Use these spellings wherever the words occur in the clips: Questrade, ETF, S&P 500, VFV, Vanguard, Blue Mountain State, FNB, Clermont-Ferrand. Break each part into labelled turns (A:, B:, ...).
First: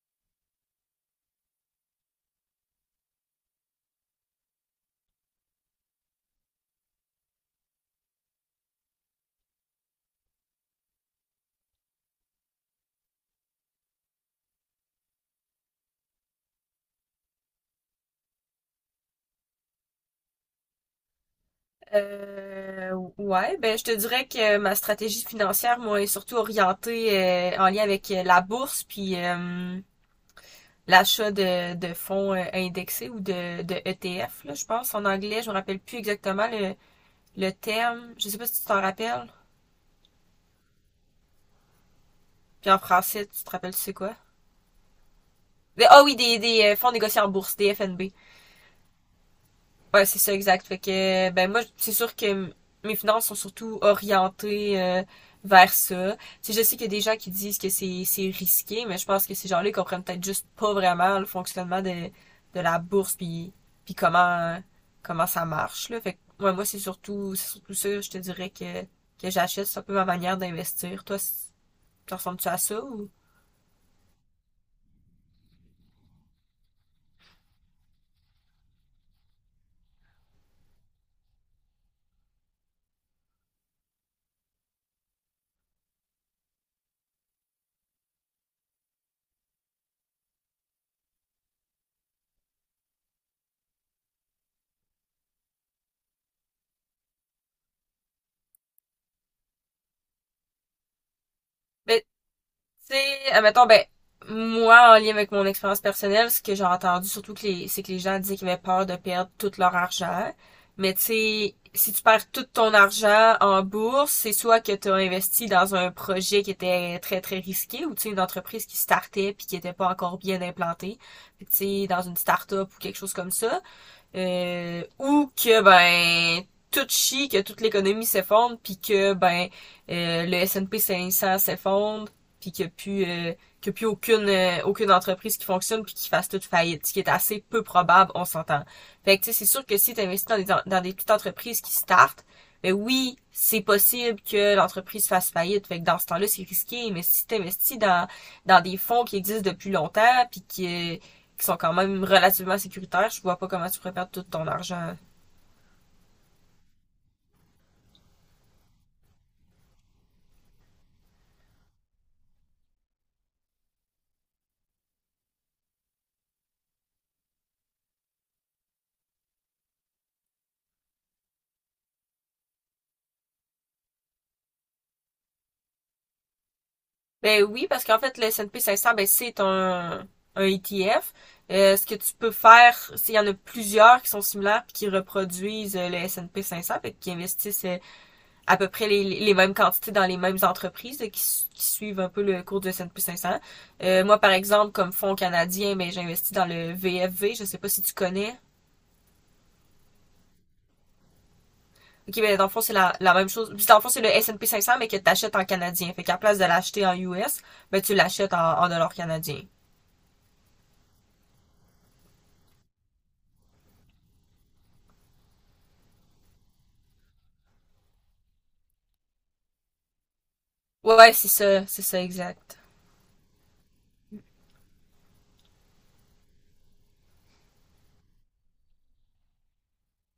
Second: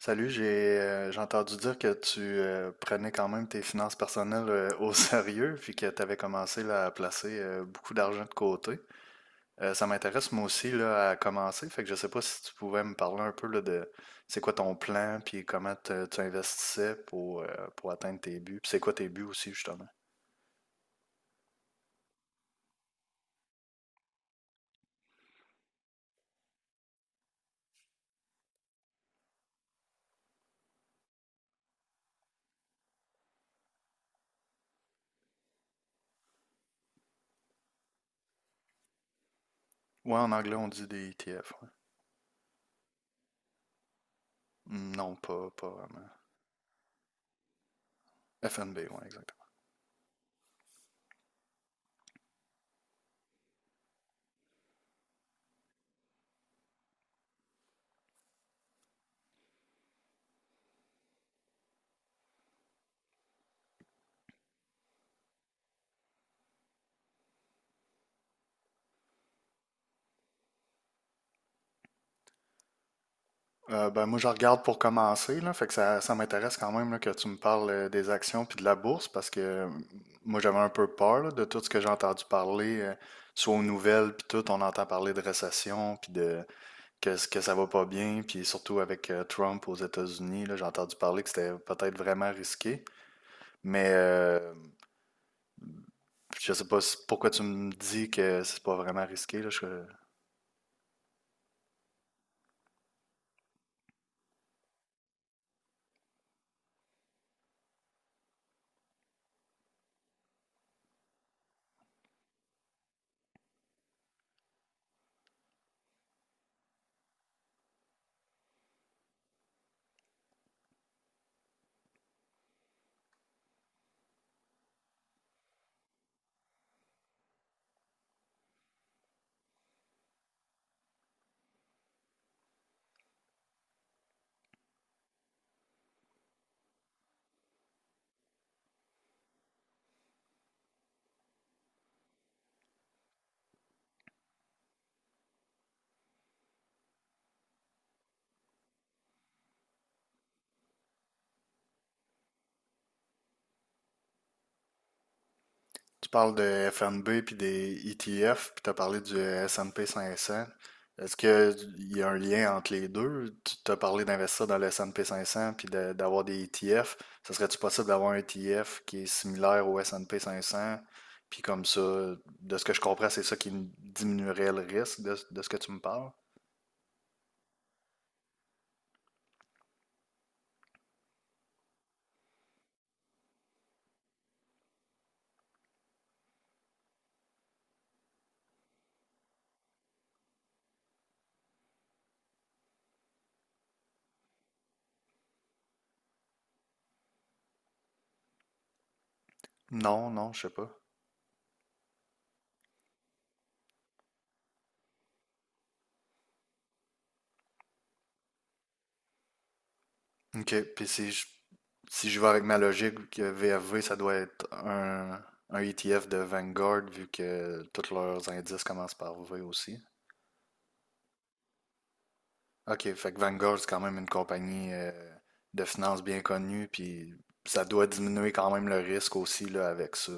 A: Salut, j'ai entendu dire que tu prenais quand même tes finances personnelles au sérieux, puis que tu avais commencé là, à placer beaucoup d'argent de côté. Ça m'intéresse moi aussi là, à commencer, fait que je sais pas si tu pouvais me parler un peu là, de c'est quoi ton plan, puis comment tu investissais pour atteindre tes buts, puis c'est quoi tes buts aussi justement.
B: Ouais, ben je te dirais que ma stratégie financière, moi, est surtout orientée en lien avec la bourse puis l'achat de fonds indexés ou de ETF, là, je pense. En anglais, je me rappelle plus exactement le terme. Je sais pas si tu t'en rappelles.
A: Ouais, en anglais on dit des ETF. Ouais.
B: Puis en français, tu te rappelles, tu sais quoi?
A: Mm, non, pas
B: Ah
A: vraiment.
B: oui, des fonds négociés en bourse, des FNB.
A: FNB, ouais, exact.
B: Ouais, c'est ça, exact. Fait que, ben moi, c'est sûr que mes finances sont surtout orientées vers ça. Tu sais, je sais qu'il y a des gens qui disent que c'est risqué, mais je pense que ces gens-là ils comprennent peut-être juste pas vraiment le fonctionnement de la bourse, puis comment ça marche, là. Fait que, ouais, moi, c'est surtout ça, je te dirais que j'achète. C'est un peu ma manière d'investir. Toi, tu ressembles-tu à ça ou...
A: Ben, moi, je regarde pour commencer, là, fait que ça m'intéresse quand même là, que tu me parles des actions puis de la bourse parce que moi, j'avais un peu peur là, de tout ce que j'ai entendu parler, soit aux nouvelles puis tout, on entend parler de récession puis ce que ça va pas bien puis surtout avec Trump aux États-Unis, là, j'ai entendu parler que c'était peut-être vraiment risqué, mais je sais pas pourquoi tu me dis que c'est pas vraiment risqué, là, je.
B: Ben, tu sais, admettons, ben, moi, en lien avec mon expérience personnelle, ce que j'ai entendu, surtout que c'est que les gens disaient qu'ils avaient peur de perdre tout leur argent. Mais tu sais, si tu perds tout ton argent en bourse, c'est soit que tu as investi dans un projet qui était très très risqué ou tu sais une entreprise qui startait puis qui était pas encore bien implantée. Fait que, tu sais, dans une start-up ou quelque chose comme ça, ou que ben tout chie, que toute l'économie s'effondre, puis que ben le S&P 500 s'effondre, puis qu'il y a plus aucune entreprise qui fonctionne puis qui fasse toute faillite, ce qui est assez peu probable, on s'entend. Fait que tu sais, c'est sûr que si tu investis dans des petites entreprises qui startent, ben oui, c'est possible que l'entreprise fasse faillite. Fait que dans ce temps-là, c'est risqué, mais si tu investis dans des fonds qui existent depuis longtemps puis qui sont quand même relativement sécuritaires, je vois pas comment tu pourrais perdre tout ton argent.
A: Tu parles de FNB puis des ETF, puis tu as parlé du S&P 500. Est-ce qu'il y a un lien entre les deux? Tu t'as parlé d'investir dans le S&P 500 puis d'avoir des ETF. Ça serait-tu possible d'avoir un ETF qui est similaire au S&P 500? Puis comme ça, de ce que je comprends, c'est ça qui diminuerait le risque de ce que tu me parles?
B: Ben oui, parce qu'en fait, le S&P 500, ben c'est un ETF. Ce que tu peux faire, c'est il y en a plusieurs qui sont similaires puis qui reproduisent le S&P 500, fait, qui investissent à peu près les mêmes quantités dans les mêmes entreprises qui suivent un peu le cours du S&P 500. Moi, par exemple, comme fonds canadien, mais j'investis dans le VFV. Je sais pas si tu connais.
A: Non, non, je sais pas.
B: Ok, mais dans le fond, c'est la même chose. Puis dans le fond, c'est le S&P 500, mais que t'achètes en canadien. Fait qu'à place de l'acheter en US, ben tu l'achètes en dollars canadiens.
A: OK. Puis si je vais avec ma logique, que VFV, ça doit être un ETF de Vanguard, vu que tous leurs indices commencent par V aussi.
B: Ouais, ouais, c'est ça, exact.
A: OK, fait que Vanguard, c'est quand même une compagnie de finances bien connue, puis ça doit diminuer quand même le risque aussi là, avec ça.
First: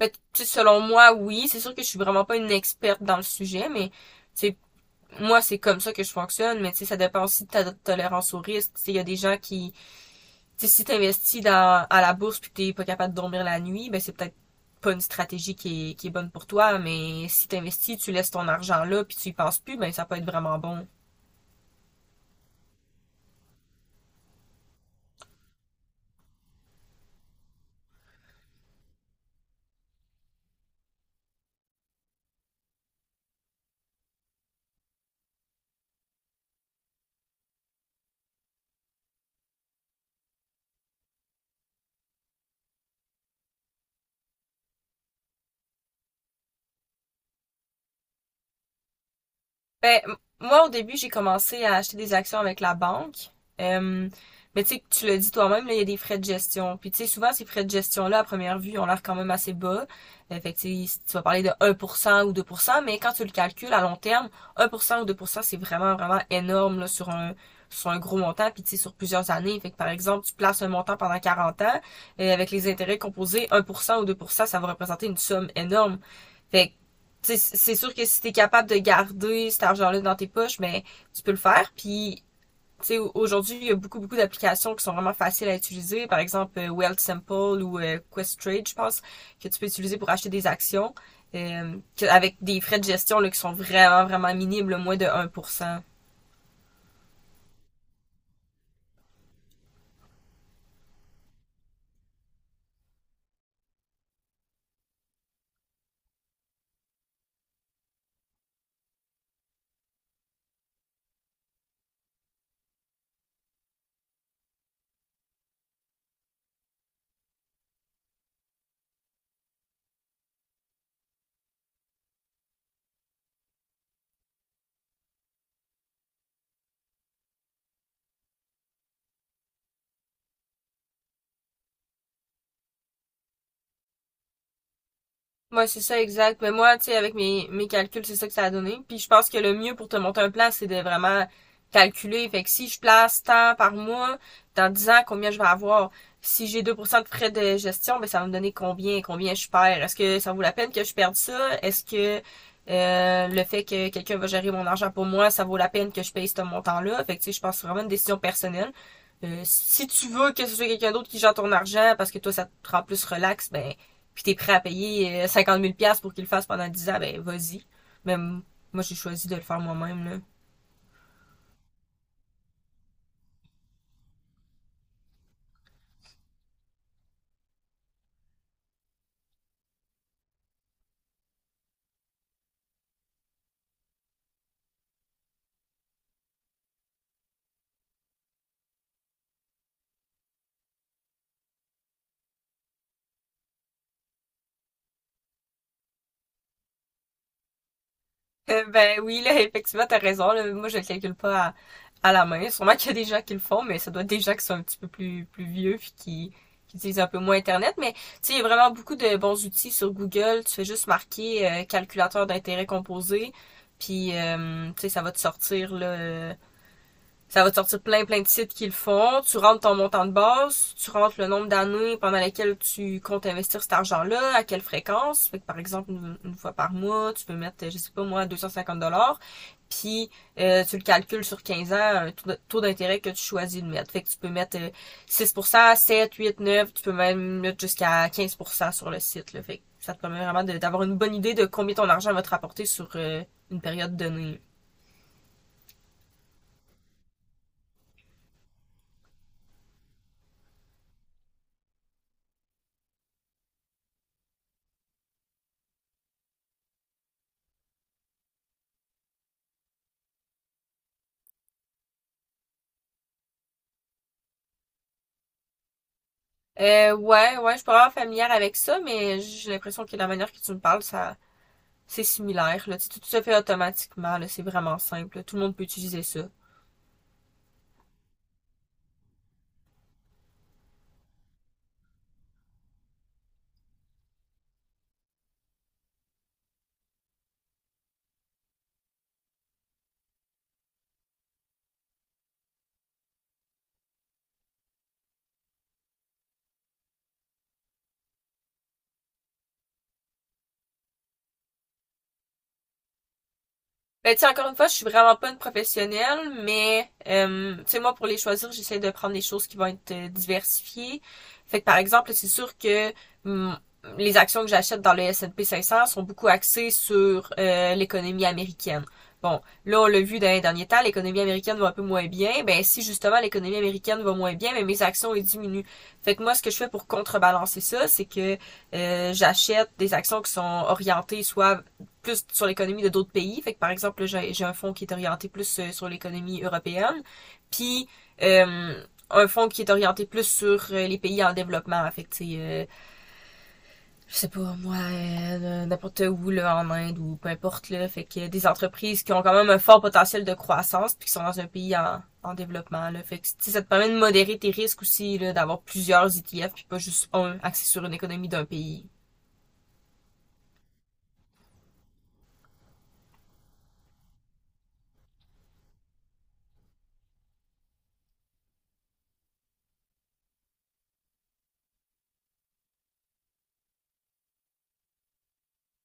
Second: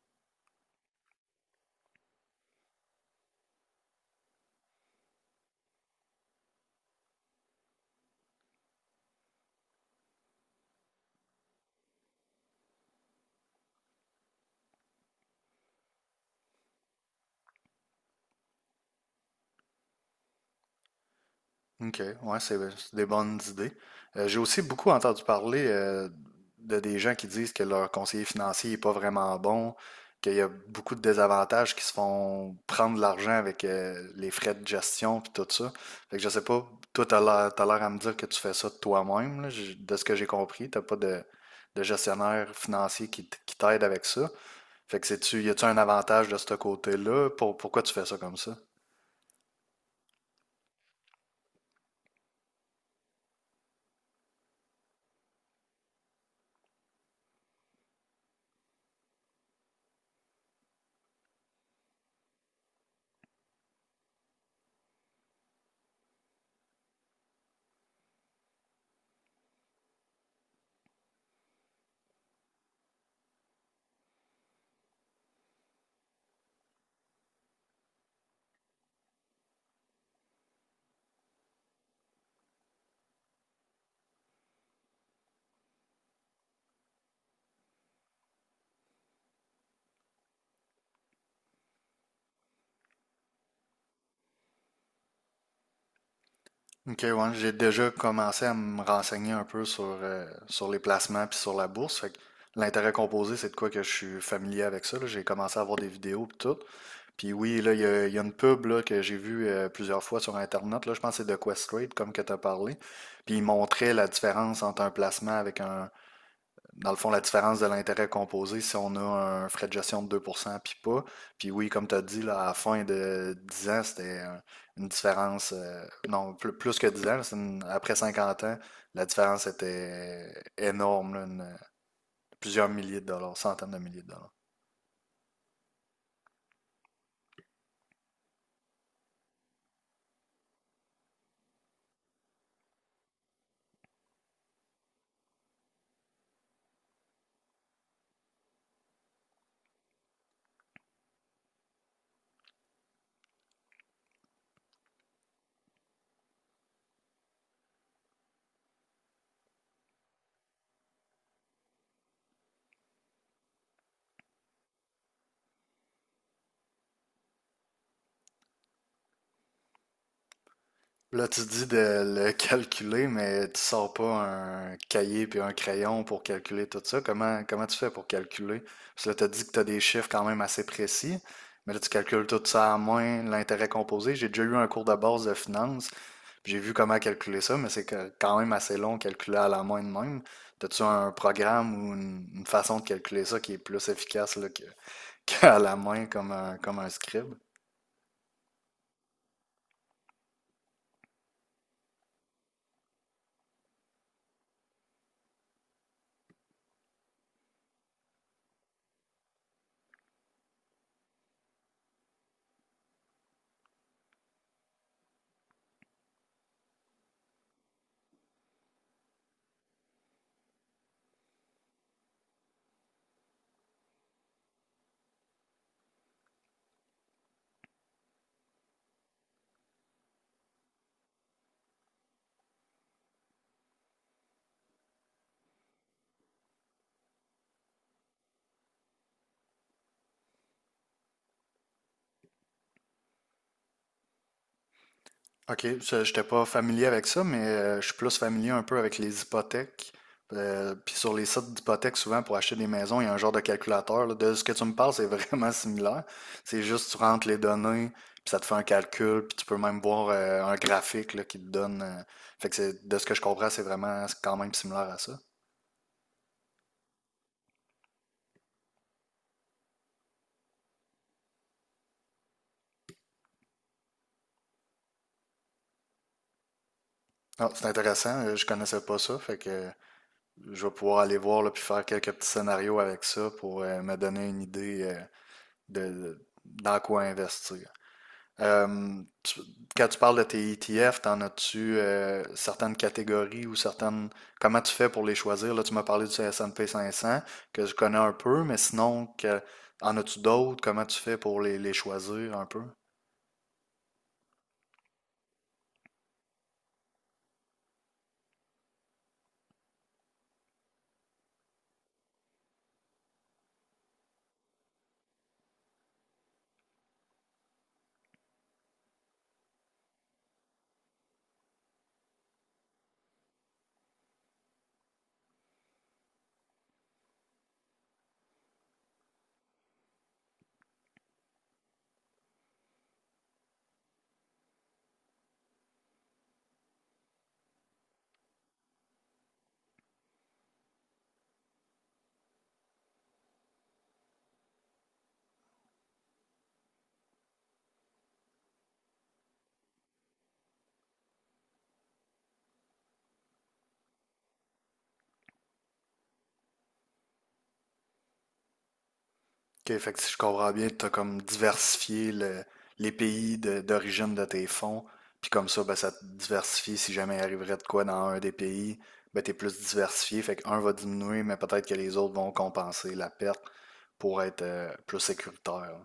B: Mais tu sais, selon moi, oui, c'est sûr que je suis vraiment pas une experte dans le sujet, mais c'est moi, c'est comme ça que je fonctionne, mais tu sais, ça dépend aussi de ta tolérance au risque. Tu sais, il y a des gens qui, tu sais, si t'investis à la bourse puis que t'es pas capable de dormir la nuit, ben c'est peut-être pas une stratégie qui est bonne pour toi, mais si t'investis, tu laisses ton argent là puis tu y penses plus, ben ça peut être vraiment bon.
A: OK, ouais, c'est des bonnes idées. J'ai aussi beaucoup entendu parler de des gens qui disent que leur conseiller financier n'est pas vraiment bon, qu'il y a beaucoup de désavantages qui se font prendre de l'argent avec les frais de gestion puis tout ça. Fait que je sais pas, toi, t'as l'air à me dire que tu fais ça de toi-même, là. De ce que j'ai compris, t'as pas de gestionnaire financier qui t'aide avec ça. Fait que c'est-tu, y a-tu un avantage de ce côté-là? Pour, pourquoi tu fais ça comme ça?
B: Ben, moi, au début, j'ai commencé à acheter des actions avec la banque. Euh, mais tu sais, tu le dis toi-même, là, il y a des frais de gestion. Puis tu sais, souvent, ces frais de gestion-là, à première vue, ont l'air quand même assez bas. Fait que tu sais, si tu vas parler de 1% ou 2%, mais quand tu le calcules à long terme, 1% ou 2%, c'est vraiment, vraiment énorme là, sur un gros montant, puis tu sais, sur plusieurs années. Fait que par exemple, tu places un montant pendant 40 ans, et avec les intérêts composés, 1% ou 2%, ça va représenter une somme énorme. Fait que, c'est sûr que si t'es capable de garder cet argent-là dans tes poches, ben, tu peux le faire. Puis, tu sais, aujourd'hui, il y a beaucoup, beaucoup d'applications qui sont vraiment faciles à utiliser. Par exemple, Wealth ou Quest je pense, que tu peux utiliser pour acheter des actions, euh, avec des frais de gestion là, qui sont vraiment, vraiment minimes, là, moins de 1%.
A: Ok, ouais, j'ai déjà commencé à me renseigner un peu sur les placements puis sur la bourse. Fait que l'intérêt composé, c'est de quoi que je suis familier avec ça. Là. J'ai commencé à voir des vidéos puis tout. Puis oui, là, il y a une pub là, que j'ai vue plusieurs fois sur Internet. Là, je pense que c'est de Questrade, comme que tu as parlé. Puis il montrait la différence entre un placement avec un, dans le fond, la différence de l'intérêt composé, si on a un frais de gestion de 2 puis pas. Puis oui, comme tu as dit, là, à la fin de 10 ans, c'était une différence, non, plus que 10 ans, là, c'est après 50 ans, la différence était énorme, là, plusieurs milliers de dollars, centaines de milliers de dollars.
B: Ouais, c'est ça, exact. Mais moi, tu sais, avec mes calculs, c'est ça que ça a donné. Puis je pense que le mieux pour te monter un plan, c'est de vraiment calculer. Fait que si je place tant par mois, dans 10 ans, combien je vais avoir? Si j'ai 2% de frais de gestion, ben ça va me donner combien, je perds. Est-ce que ça vaut la peine que je perde ça? Est-ce que le fait que quelqu'un va gérer mon argent pour moi, ça vaut la peine que je paye ce montant-là? Fait que tu sais, je pense que c'est vraiment une décision personnelle. Si tu veux que ce soit quelqu'un d'autre qui gère ton argent parce que toi, ça te rend plus relax, ben puis t'es prêt à payer 50 000 pour qu'il le fasse pendant 10 ans, ben vas-y. Mais moi, j'ai choisi de le faire moi-même, là.
A: Là, tu dis de le calculer, mais tu sors pas un cahier puis un crayon pour calculer tout ça. Comment, comment tu fais pour calculer? Parce que là, tu as dit que tu as des chiffres quand même assez précis, mais là, tu calcules tout ça à moins l'intérêt composé. J'ai déjà eu un cours de base de finance, puis j'ai vu comment calculer ça, mais quand même assez long calculer à la main de même. As-tu un programme ou une façon de calculer ça qui est plus efficace là, que, qu'à la main comme un scribe?
B: Ben oui, là, effectivement, t'as raison. Là. Moi, je le calcule pas à la main. Sûrement qu'il y a des gens qui le font, mais ça doit être des gens qui sont un petit peu plus vieux puis qui utilisent un peu moins Internet. Mais tu sais, il y a vraiment beaucoup de bons outils sur Google. Tu fais juste marquer calculateur d'intérêt composé, puis tu sais, ça va te sortir là, ça va te sortir plein plein de sites qui le font. Tu rentres ton montant de base, tu rentres le nombre d'années pendant lesquelles tu comptes investir cet argent-là, à quelle fréquence. Fait que par exemple, une fois par mois, tu peux mettre, je sais pas moi, 250 dollars. Puis tu le calcules sur 15 ans, un taux d'intérêt que tu choisis de mettre. Fait que tu peux mettre 6%, 7, 8, 9, tu peux même mettre jusqu'à 15% sur le site. Là. Fait que ça te permet vraiment d'avoir une bonne idée de combien ton argent va te rapporter sur une période donnée.
A: OK, je n'étais pas familier avec ça, mais je suis plus familier un peu avec les hypothèques. Puis sur les sites d'hypothèques, souvent pour acheter des maisons, il y a un genre de calculateur. Là. De ce que tu me parles, c'est vraiment similaire. C'est juste tu rentres les données, puis ça te fait un calcul, puis tu peux même voir un graphique là, qui te donne. Fait que de ce que je comprends, c'est quand même similaire à ça.
B: Ouais, ouais, je suis pas vraiment familière avec ça, mais j'ai l'impression que la manière que tu me parles, ça, c'est similaire, là. Tu sais, tout se fait automatiquement, là. C'est vraiment simple, là. Tout le monde peut utiliser ça.
A: Ah, c'est intéressant, je connaissais pas ça, fait que je vais pouvoir aller voir là, puis faire quelques petits scénarios avec ça pour me donner une idée de dans quoi investir. Euh, tu- quand tu parles de tes ETF, t'en as-tu certaines catégories ou certaines... Comment tu fais pour les choisir? Là, tu m'as parlé du S&P 500, que je connais un peu, mais sinon, que, en as-tu d'autres? Comment tu fais pour les choisir un peu?
B: Ben, tu sais, encore une fois, je suis vraiment pas une professionnelle, mais, tu sais, moi, pour les choisir, j'essaie de prendre des choses qui vont être diversifiées. Fait que, par exemple, c'est sûr que hum, les actions que j'achète dans le S&P 500 sont beaucoup axées sur l'économie américaine. Bon, là, on l'a vu dans les derniers temps, l'économie américaine va un peu moins bien. Ben, si justement l'économie américaine va moins bien, ben, mes actions, elles diminuent. Fait que moi, ce que je fais pour contrebalancer ça, c'est que j'achète des actions qui sont orientées soit plus sur l'économie de d'autres pays. Fait que par exemple, j'ai un fonds qui est orienté plus sur l'économie européenne, puis euh, un fonds qui est orienté plus sur les pays en développement. Fait que tu sais, je sais pas moi, n'importe où là en Inde ou peu importe là. Fait que des entreprises qui ont quand même un fort potentiel de croissance puis qui sont dans un pays en développement là. Fait que ça te permet de modérer tes risques aussi là, d'avoir plusieurs ETF puis pas juste un axé sur une économie d'un pays.
A: OK, fait que si je comprends bien, tu as comme diversifié les pays d'origine de tes fonds, puis comme ça, ben, ça te diversifie. Si jamais il arriverait de quoi dans un des pays, ben, tu es plus diversifié. Fait qu'un va diminuer, mais peut-être que les autres vont compenser la perte pour être plus sécuritaire.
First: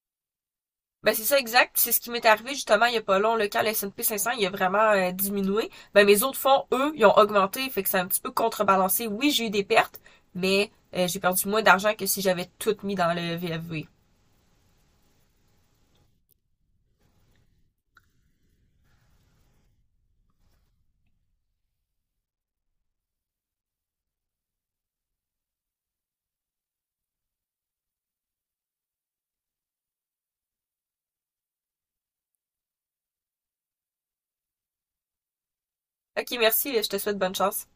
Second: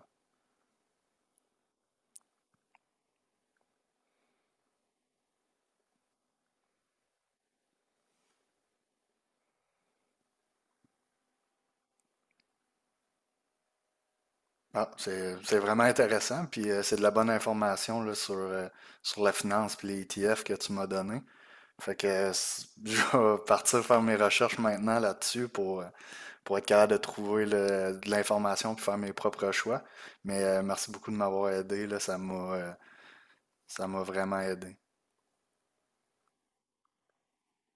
B: Ben, c'est ça, exact. C'est ce qui m'est arrivé justement il y a pas long, là, quand le S&P 500, il a vraiment diminué. Ben, mes autres fonds, eux, ils ont augmenté, fait que c'est un petit peu contrebalancé. Oui, j'ai eu des pertes, mais j'ai perdu moins d'argent que si j'avais tout mis dans le VFV.
A: Ah, c'est vraiment intéressant, puis c'est de la bonne information là, sur la finance puis les ETF que tu m'as donné. Fait que je vais partir faire mes recherches maintenant là-dessus pour être capable de trouver de l'information puis faire mes propres choix. Mais merci beaucoup de m'avoir aidé, là, ça m'a vraiment aidé.
B: Ok, merci, je te souhaite bonne chance.